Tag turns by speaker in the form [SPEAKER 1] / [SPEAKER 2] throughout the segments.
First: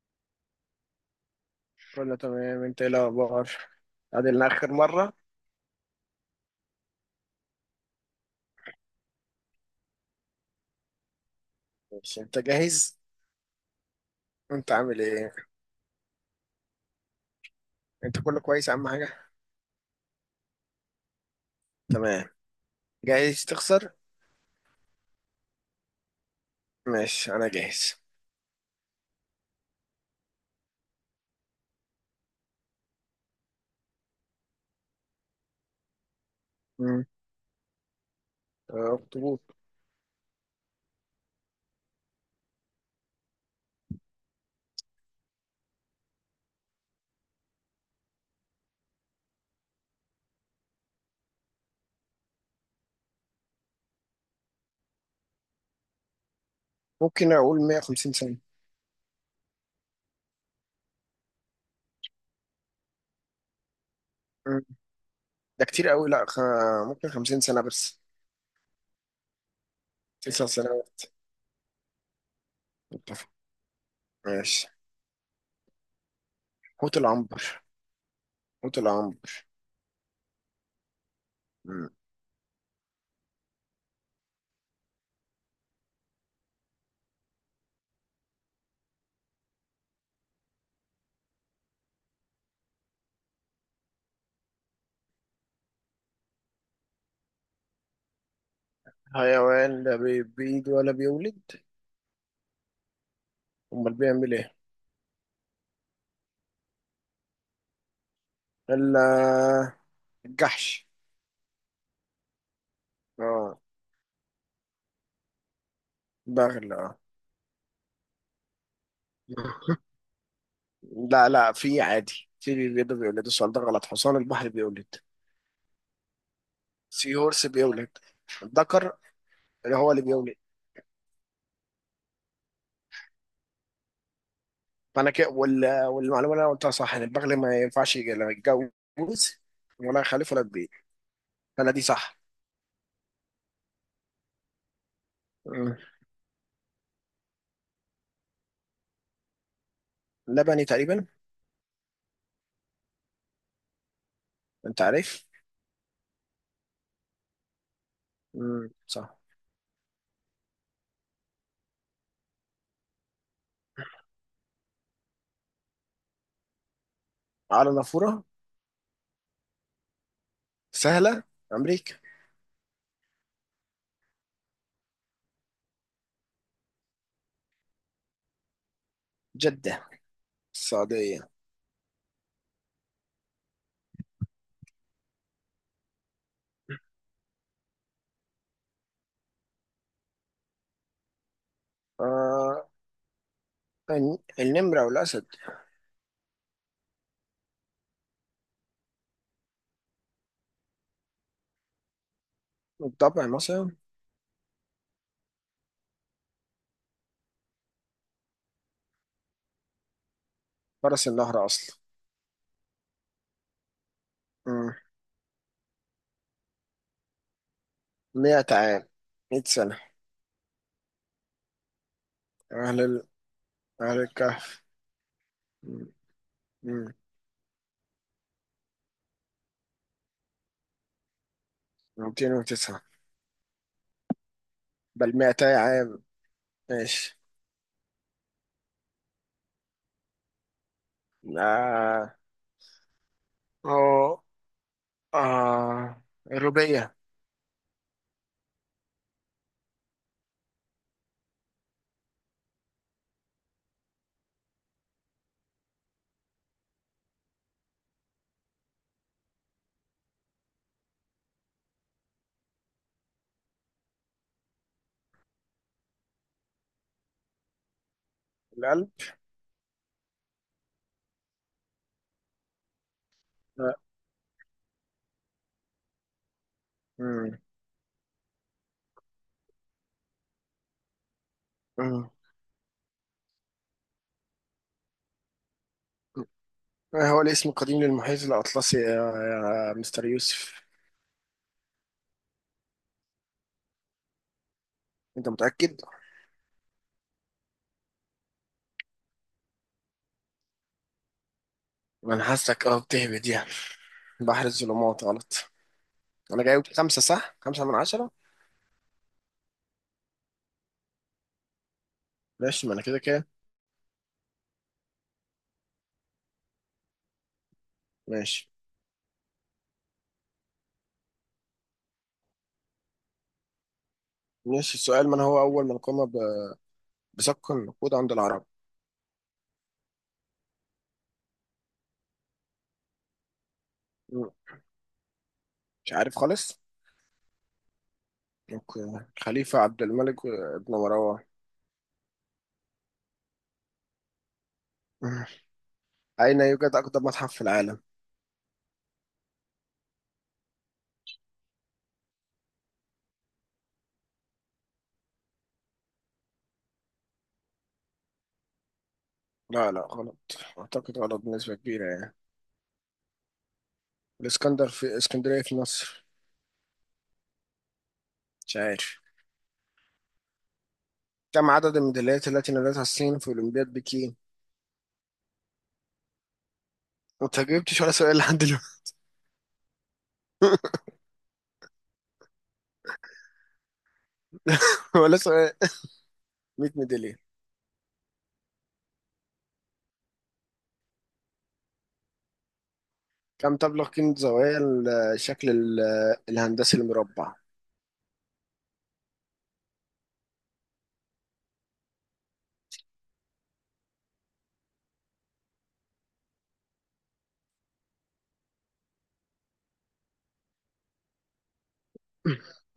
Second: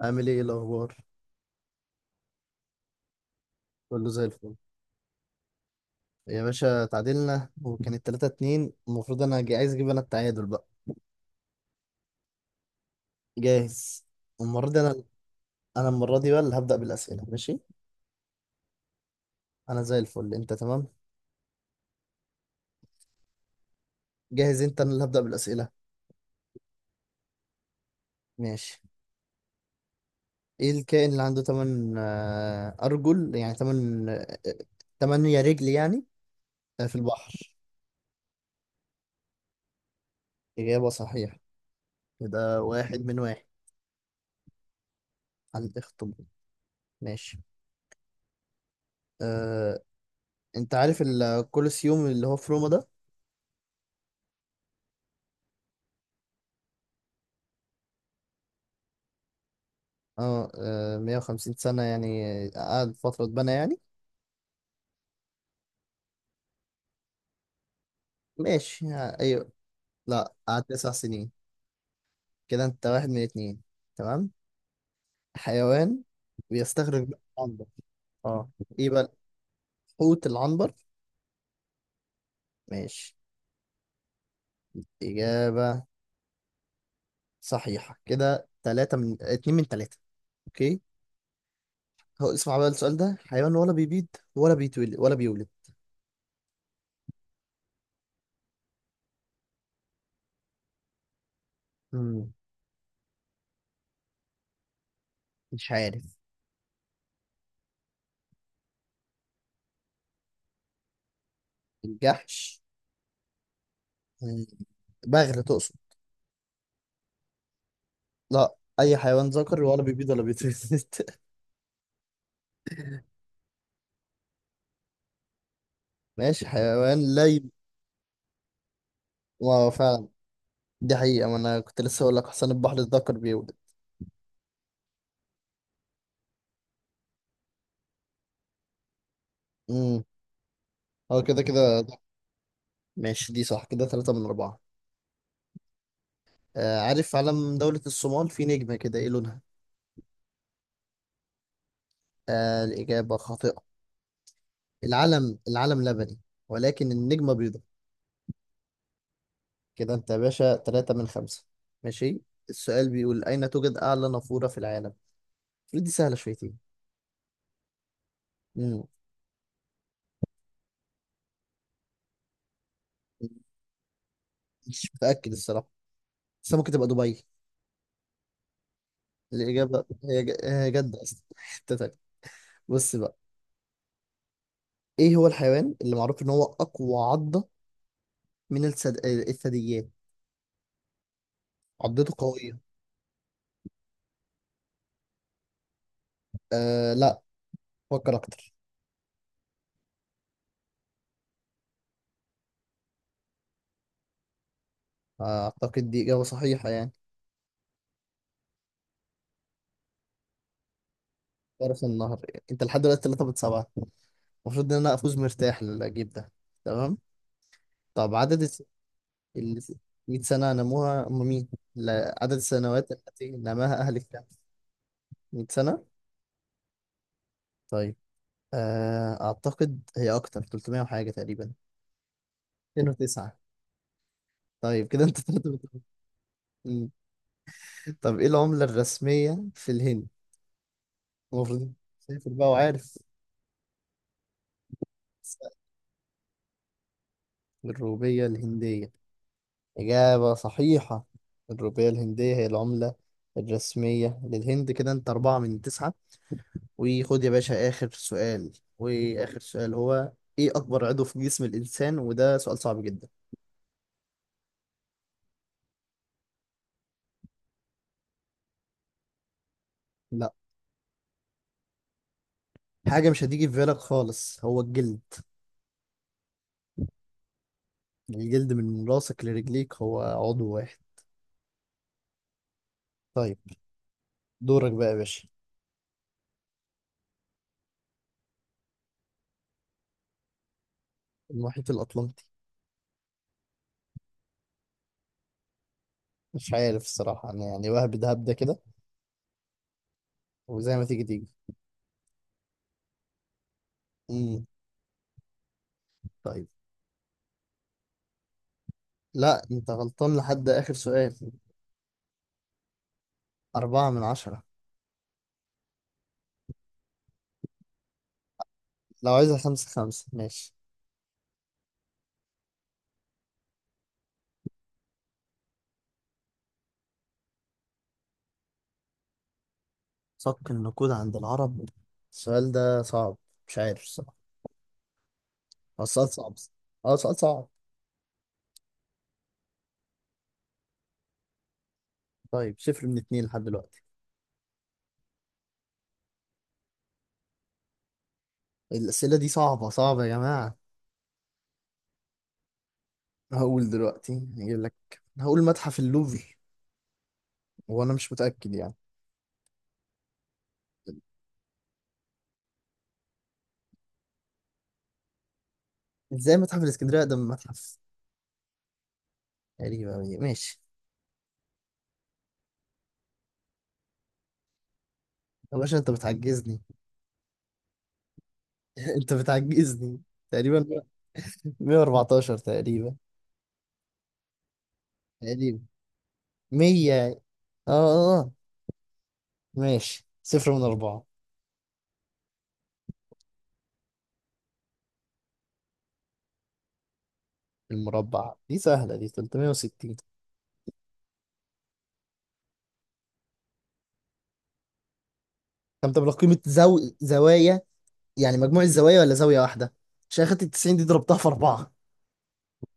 [SPEAKER 1] عامل ايه الاخبار؟
[SPEAKER 2] كله تمام، انت ايه الاخبار؟
[SPEAKER 1] كله زي
[SPEAKER 2] قعدنا
[SPEAKER 1] الفل.
[SPEAKER 2] اخر مره؟
[SPEAKER 1] يا باشا، تعادلنا وكانت 3 2. المفروض انا عايز اجيب انا التعادل بقى.
[SPEAKER 2] ماشي، انت جاهز؟
[SPEAKER 1] جاهز. المره
[SPEAKER 2] انت
[SPEAKER 1] دي
[SPEAKER 2] عامل
[SPEAKER 1] انا
[SPEAKER 2] ايه؟
[SPEAKER 1] انا المره دي بقى اللي هبدا بالاسئله. ماشي،
[SPEAKER 2] انت كله كويس اهم حاجه؟
[SPEAKER 1] انا زي الفل، انت تمام؟
[SPEAKER 2] تمام. جاهز تخسر؟
[SPEAKER 1] جاهز. انت، انا اللي هبدا بالاسئله.
[SPEAKER 2] ماشي، انا جاهز.
[SPEAKER 1] ماشي. ايه الكائن اللي عنده 8 ارجل؟ يعني 8، 8 رجل يعني. آه، في
[SPEAKER 2] امم.
[SPEAKER 1] البحر.
[SPEAKER 2] اخطبوط.
[SPEAKER 1] اجابه صحيحه، يبقى واحد من واحد على الاخطبوط. ماشي. أه... انت عارف الكولوسيوم اللي هو في روما ده؟
[SPEAKER 2] ممكن اقول 150 سنه.
[SPEAKER 1] اه آه، 150 سنة، يعني قعد فترة اتبنى يعني.
[SPEAKER 2] مم. ده كتير قوي، لا، ممكن 50 سنه بس.
[SPEAKER 1] ماشي، ايوه. لا،
[SPEAKER 2] 9
[SPEAKER 1] قعد تسع
[SPEAKER 2] سنوات.
[SPEAKER 1] سنين كده انت واحد من
[SPEAKER 2] اتفق.
[SPEAKER 1] اتنين. تمام.
[SPEAKER 2] ماشي.
[SPEAKER 1] حيوان
[SPEAKER 2] حوت
[SPEAKER 1] بيستخرج من
[SPEAKER 2] العنبر.
[SPEAKER 1] العنبر. اه.
[SPEAKER 2] حوت
[SPEAKER 1] ايه بقى؟
[SPEAKER 2] العنبر.
[SPEAKER 1] حوت العنبر.
[SPEAKER 2] مم.
[SPEAKER 1] ماشي. إجابة صحيحة، كده تلاتة، من اتنين من تلاتة. اوكي. هو اسمع بقى السؤال ده، حيوان ولا بيبيض، ولا بيتولد ولا بيولد؟
[SPEAKER 2] حيوان، لا، بيبيض ولا بيولد.
[SPEAKER 1] مم.
[SPEAKER 2] امال بيعمل ايه؟
[SPEAKER 1] مش عارف.
[SPEAKER 2] الا. الجحش.
[SPEAKER 1] الجحش؟
[SPEAKER 2] اه.
[SPEAKER 1] مم. بغل تقصد؟
[SPEAKER 2] بغل، اه.
[SPEAKER 1] لا، اي حيوان ذكر ولا بيبيض ولا بيتولد؟
[SPEAKER 2] لا، لا، في عادي في بيبيض بيولد، السؤال ده غلط، حصان البحر بيولد.
[SPEAKER 1] ماشي. حيوان
[SPEAKER 2] سي
[SPEAKER 1] لا
[SPEAKER 2] هورس بيولد. الذكر.
[SPEAKER 1] واو،
[SPEAKER 2] اللي هو اللي
[SPEAKER 1] فعلا.
[SPEAKER 2] بيولد.
[SPEAKER 1] دي حقيقة، ما انا كنت لسه اقول لك حسن البحر ذكر بيولد.
[SPEAKER 2] فانا كده والمعلومه اللي انا قلتها صح ان البغل ما ينفعش لا يتجوز، ولا
[SPEAKER 1] امم
[SPEAKER 2] يخلف ولا تبيع.
[SPEAKER 1] هو كده
[SPEAKER 2] فانا
[SPEAKER 1] كده
[SPEAKER 2] دي
[SPEAKER 1] ده.
[SPEAKER 2] صح.
[SPEAKER 1] ماشي، دي صح، كده ثلاثة من أربعة.
[SPEAKER 2] مم.
[SPEAKER 1] آه، عارف علم دولة الصومال؟ في نجمة كده، ايه لونها؟
[SPEAKER 2] لبني تقريبا.
[SPEAKER 1] آه، الإجابة خاطئة.
[SPEAKER 2] انت عارف؟
[SPEAKER 1] العلم لبني، ولكن النجمة بيضاء.
[SPEAKER 2] مم. صح.
[SPEAKER 1] كده انت يا باشا ثلاثة من خمسة. ماشي. السؤال بيقول أين توجد أعلى نافورة في العالم؟ المفروض دي سهلة شويتين.
[SPEAKER 2] على نافوره؟
[SPEAKER 1] امم
[SPEAKER 2] سهله. امريكا.
[SPEAKER 1] مش متأكد الصراحة، بس ممكن تبقى دبي.
[SPEAKER 2] جده.
[SPEAKER 1] الإجابة هي هي جدة أصلا،
[SPEAKER 2] السعوديه.
[SPEAKER 1] حتة تانية. بص بقى، ايه هو الحيوان اللي معروف ان هو اقوى عضة من الثدييات؟ عضته قوية.
[SPEAKER 2] آه... النمره والاسد.
[SPEAKER 1] آه، لا. فكر اكتر.
[SPEAKER 2] الضبع مثلا.
[SPEAKER 1] آه، اعتقد دي اجابة صحيحة يعني.
[SPEAKER 2] فرس النهر اصلا.
[SPEAKER 1] فرس النهر. انت لحد دلوقتي 3 من 7. المفروض
[SPEAKER 2] مم.
[SPEAKER 1] ان انا افوز مرتاح للجيب ده. تمام. طب عدد
[SPEAKER 2] 100 عام.
[SPEAKER 1] ال
[SPEAKER 2] 100 سنه.
[SPEAKER 1] 100 سنة نموها، هم مين؟ لا، عدد السنوات
[SPEAKER 2] اهل
[SPEAKER 1] التي نماها اهل
[SPEAKER 2] أهل
[SPEAKER 1] الكهف.
[SPEAKER 2] الكهف.
[SPEAKER 1] 100 سنة؟
[SPEAKER 2] م- م.
[SPEAKER 1] طيب. آه، اعتقد هي اكتر، 300 وحاجة تقريبا.
[SPEAKER 2] 209.
[SPEAKER 1] 209؟ طيب كده
[SPEAKER 2] بل
[SPEAKER 1] انت
[SPEAKER 2] 200
[SPEAKER 1] 3.
[SPEAKER 2] عام. ماشي.
[SPEAKER 1] طب ايه العملة الرسمية في الهند؟ المفروض
[SPEAKER 2] آه.
[SPEAKER 1] سافر بقى وعارف.
[SPEAKER 2] أو. آه الربيع.
[SPEAKER 1] الروبية الهندية. إجابة صحيحة، الروبية الهندية هي العملة الرسمية للهند. كده أنت أربعة من تسعة. وخد يا باشا آخر سؤال، وآخر سؤال هو إيه أكبر عضو في جسم الإنسان؟ وده سؤال صعب جدا.
[SPEAKER 2] القلب.
[SPEAKER 1] لا. حاجة مش هتيجي في
[SPEAKER 2] لا.
[SPEAKER 1] بالك خالص، هو الجلد.
[SPEAKER 2] م-
[SPEAKER 1] الجلد من راسك لرجليك هو عضو واحد.
[SPEAKER 2] م.
[SPEAKER 1] طيب، دورك بقى يا باشا.
[SPEAKER 2] ما هو الاسم القديم للمحيط الأطلسي يا مستر يوسف؟
[SPEAKER 1] المحيط الأطلنطي.
[SPEAKER 2] أنت متأكد؟
[SPEAKER 1] مش عارف الصراحة أنا يعني، وهب دهب ده، هبدة كده وزي ما تيجي تيجي.
[SPEAKER 2] ما أنا حاسك بتهبد يعني.
[SPEAKER 1] مم.
[SPEAKER 2] بحر الظلمات غلط. أنا
[SPEAKER 1] طيب.
[SPEAKER 2] جايب خمسة صح؟ 5 من 10؟
[SPEAKER 1] لا، انت غلطان لحد اخر سؤال.
[SPEAKER 2] ماشي، ما أنا كده كده.
[SPEAKER 1] اربعة من عشرة.
[SPEAKER 2] ماشي.
[SPEAKER 1] لو عايزها خمسة خمسة، ماشي.
[SPEAKER 2] ماشي، السؤال، من هو أول من قام بسك النقود عند العرب؟
[SPEAKER 1] صك النقود عند العرب. السؤال ده صعب. مش عارف الصراحة.
[SPEAKER 2] م.
[SPEAKER 1] هو
[SPEAKER 2] مش
[SPEAKER 1] السؤال
[SPEAKER 2] عارف
[SPEAKER 1] صعب.
[SPEAKER 2] خالص.
[SPEAKER 1] اه، سؤال صعب.
[SPEAKER 2] اوكي، خليفة عبد الملك ابن مروان.
[SPEAKER 1] طيب، صفر من اتنين لحد دلوقتي.
[SPEAKER 2] مم. أين يوجد أقدم متحف في العالم؟
[SPEAKER 1] الأسئلة دي صعبة صعبة يا جماعة. هقول دلوقتي هجيب لك، هقول متحف اللوفر، وانا مش متأكد يعني.
[SPEAKER 2] لا، لا، غلط. أعتقد غلط بنسبة كبيرة يعني. الإسكندر في اسكندرية في مصر.
[SPEAKER 1] ازاي متحف الاسكندرية أقدم من متحف؟
[SPEAKER 2] مش عارف.
[SPEAKER 1] غريبة أوي. ماشي.
[SPEAKER 2] كم عدد الميداليات التي نالتها الصين في أولمبياد بكين؟
[SPEAKER 1] يا باشا انت بتعجزني.
[SPEAKER 2] أنت ما جبتش ولا سؤال لحد دلوقتي.
[SPEAKER 1] انت بتعجزني. تقريبا 114. تقريبا
[SPEAKER 2] ولا سؤال.
[SPEAKER 1] تقريبا
[SPEAKER 2] 100 ميدالية.
[SPEAKER 1] 100. اه آه، ماشي، صفر من أربعة.
[SPEAKER 2] كم تبلغ قيمة زوايا الشكل الهندسي المربع؟
[SPEAKER 1] المربع دي سهلة، دي 360. كم تبلغ قيمة زوايا، يعني مجموع الزوايا ولا زاوية واحدة؟ عشان أخدت ال 90 دي ضربتها في أربعة.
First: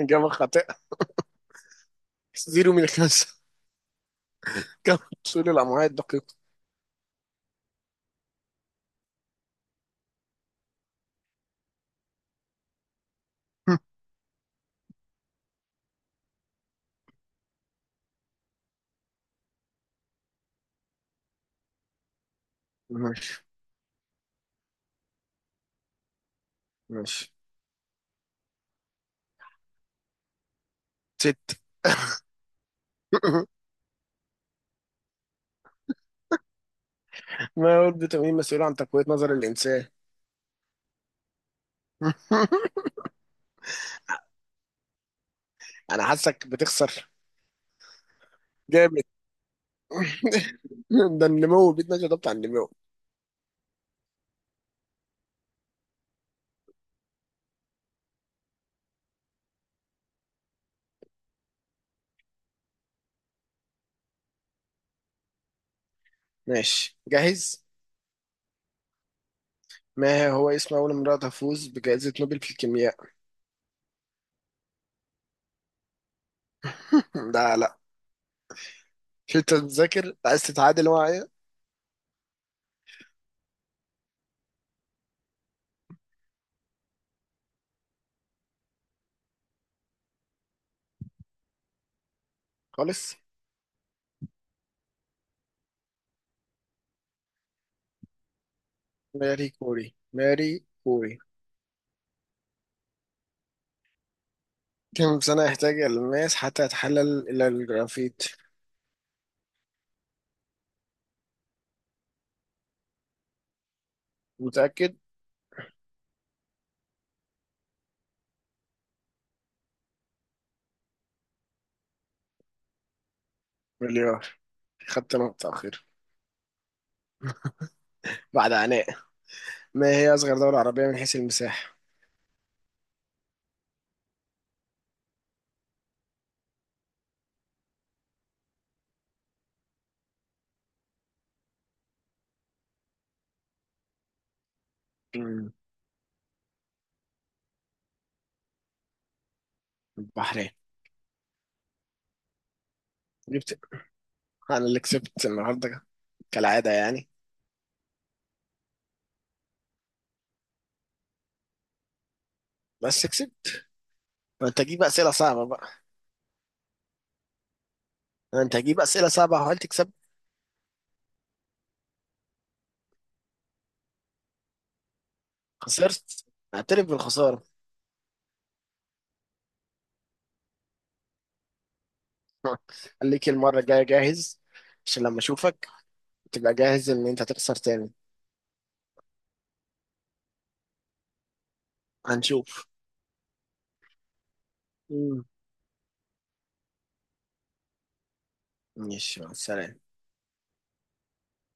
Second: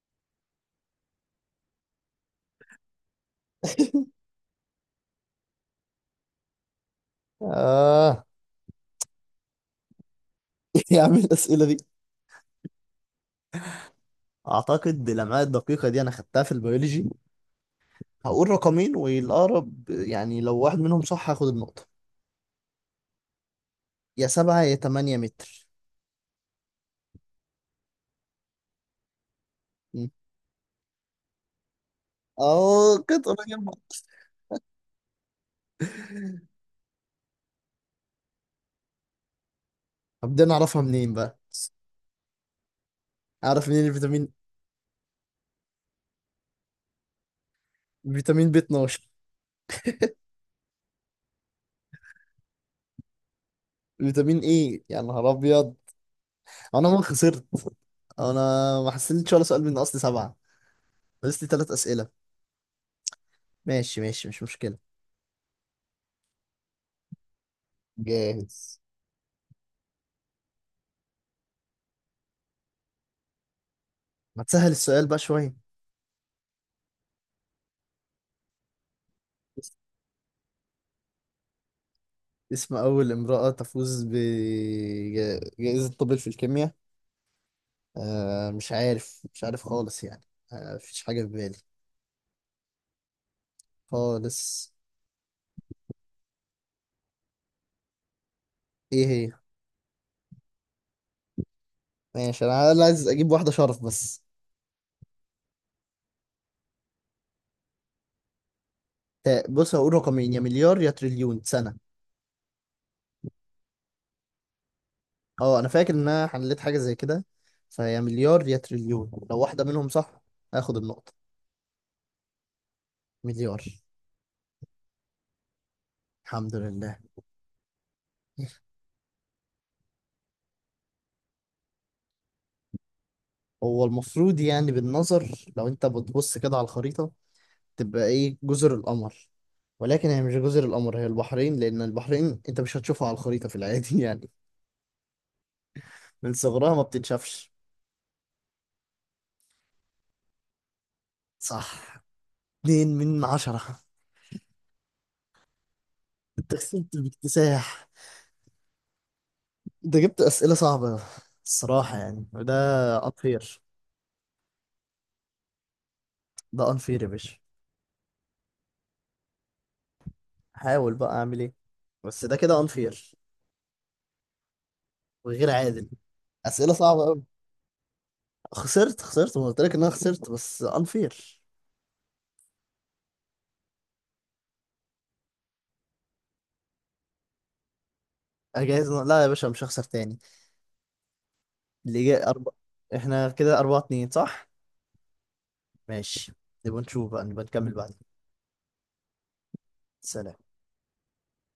[SPEAKER 2] إجابة خاطئة. 0 من 5. كم طول الأمعاء الدقيقة؟
[SPEAKER 1] آه، يا عم الأسئلة دي. أعتقد بالأمعاء الدقيقة دي أنا خدتها في البيولوجي. هقول رقمين والأقرب يعني، لو واحد منهم صح هاخد النقطة.
[SPEAKER 2] ماشي.
[SPEAKER 1] يا سبعة يا تمانية متر.
[SPEAKER 2] ماشي.
[SPEAKER 1] م.
[SPEAKER 2] ست.
[SPEAKER 1] أه، كنت قريب.
[SPEAKER 2] ما هو الفيتامين مسؤول عن تقوية نظر الإنسان؟
[SPEAKER 1] طب دي أنا أعرفها منين بقى؟ أعرف منين الفيتامين.
[SPEAKER 2] أنا حاسك بتخسر.
[SPEAKER 1] فيتامين بي
[SPEAKER 2] جامد.
[SPEAKER 1] 12
[SPEAKER 2] ده النمو بيتنا، ده بتاع النمو.
[SPEAKER 1] فيتامين ايه، يا نهار ابيض. انا ما خسرت. انا ما حسنتش ولا سؤال من اصل سبعه، بس لي ثلاث اسئله. ماشي ماشي، مش مشكله.
[SPEAKER 2] ماشي، جاهز.
[SPEAKER 1] جاهز.
[SPEAKER 2] ما هو اسم أول امرأة تفوز بجائزة نوبل في الكيمياء؟
[SPEAKER 1] ما تسهل السؤال بقى شويه.
[SPEAKER 2] لا، لا، مش أنت بتذاكر عايز تتعادل معايا؟
[SPEAKER 1] اسم اول امراه تفوز بجائزه نوبل في الكيمياء. آه، مش عارف، مش عارف خالص يعني. آه، مفيش حاجه في بالي،
[SPEAKER 2] خالص.
[SPEAKER 1] خالص. ايه هي؟
[SPEAKER 2] ماري كوري، ماري كوري.
[SPEAKER 1] ماشي، انا عايز اجيب واحده شرف بس.
[SPEAKER 2] كم سنة يحتاج الماس حتى يتحلل إلى الجرافيت؟
[SPEAKER 1] بص، هقول رقمين، يا مليار يا تريليون سنه.
[SPEAKER 2] متأكد؟
[SPEAKER 1] اه، انا فاكر ان انا حليت حاجه زي كده، فهي مليار يا تريليون، لو واحده منهم صح هاخد النقطه. مليار.
[SPEAKER 2] مليار. خدت نقطة أخيرة.
[SPEAKER 1] الحمد لله.
[SPEAKER 2] بعد عناء. ما هي أصغر دولة عربية من حيث المساحة؟
[SPEAKER 1] هو المفروض يعني، بالنظر لو انت بتبص كده على الخريطه، تبقى ايه؟ جزر القمر. ولكن هي مش جزر القمر، هي البحرين، لان البحرين انت مش هتشوفها على الخريطه في العادي يعني،
[SPEAKER 2] مم.
[SPEAKER 1] من صغرها ما بتتشافش.
[SPEAKER 2] البحرين.
[SPEAKER 1] صح. اتنين من
[SPEAKER 2] جبت.
[SPEAKER 1] عشرة.
[SPEAKER 2] انا اللي كسبت النهارده.
[SPEAKER 1] انت
[SPEAKER 2] كالعاده
[SPEAKER 1] كسبت
[SPEAKER 2] يعني.
[SPEAKER 1] باكتساح، انت جبت اسئله صعبه الصراحه يعني، وده
[SPEAKER 2] بس كسبت.
[SPEAKER 1] unfair.
[SPEAKER 2] ما انت هتجيب اسئله صعبه بقى.
[SPEAKER 1] ده unfair يا باشا.
[SPEAKER 2] ما انت هتجيب اسئله صعبه وهل تكسب.
[SPEAKER 1] احاول بقى اعمل ايه. بس ده كده انفير وغير عادل.
[SPEAKER 2] خسرت.
[SPEAKER 1] اسئله
[SPEAKER 2] اعترف
[SPEAKER 1] صعبه قوي.
[SPEAKER 2] بالخساره.
[SPEAKER 1] خسرت خسرت، ما قلت لك ان انا خسرت، بس انفير.
[SPEAKER 2] خليك المره الجايه جاهز. عشان لما اشوفك تبقى جاهز ان انت تخسر تاني.
[SPEAKER 1] اجهز. لا يا باشا، مش هخسر تاني. اللي جاي
[SPEAKER 2] هنشوف.
[SPEAKER 1] احنا كده أربعة اتنين صح؟
[SPEAKER 2] مم.
[SPEAKER 1] ماشي. نبقى نشوف بقى، نبقى نكمل بعدين.
[SPEAKER 2] ماشي، مع السلامه.
[SPEAKER 1] سلام.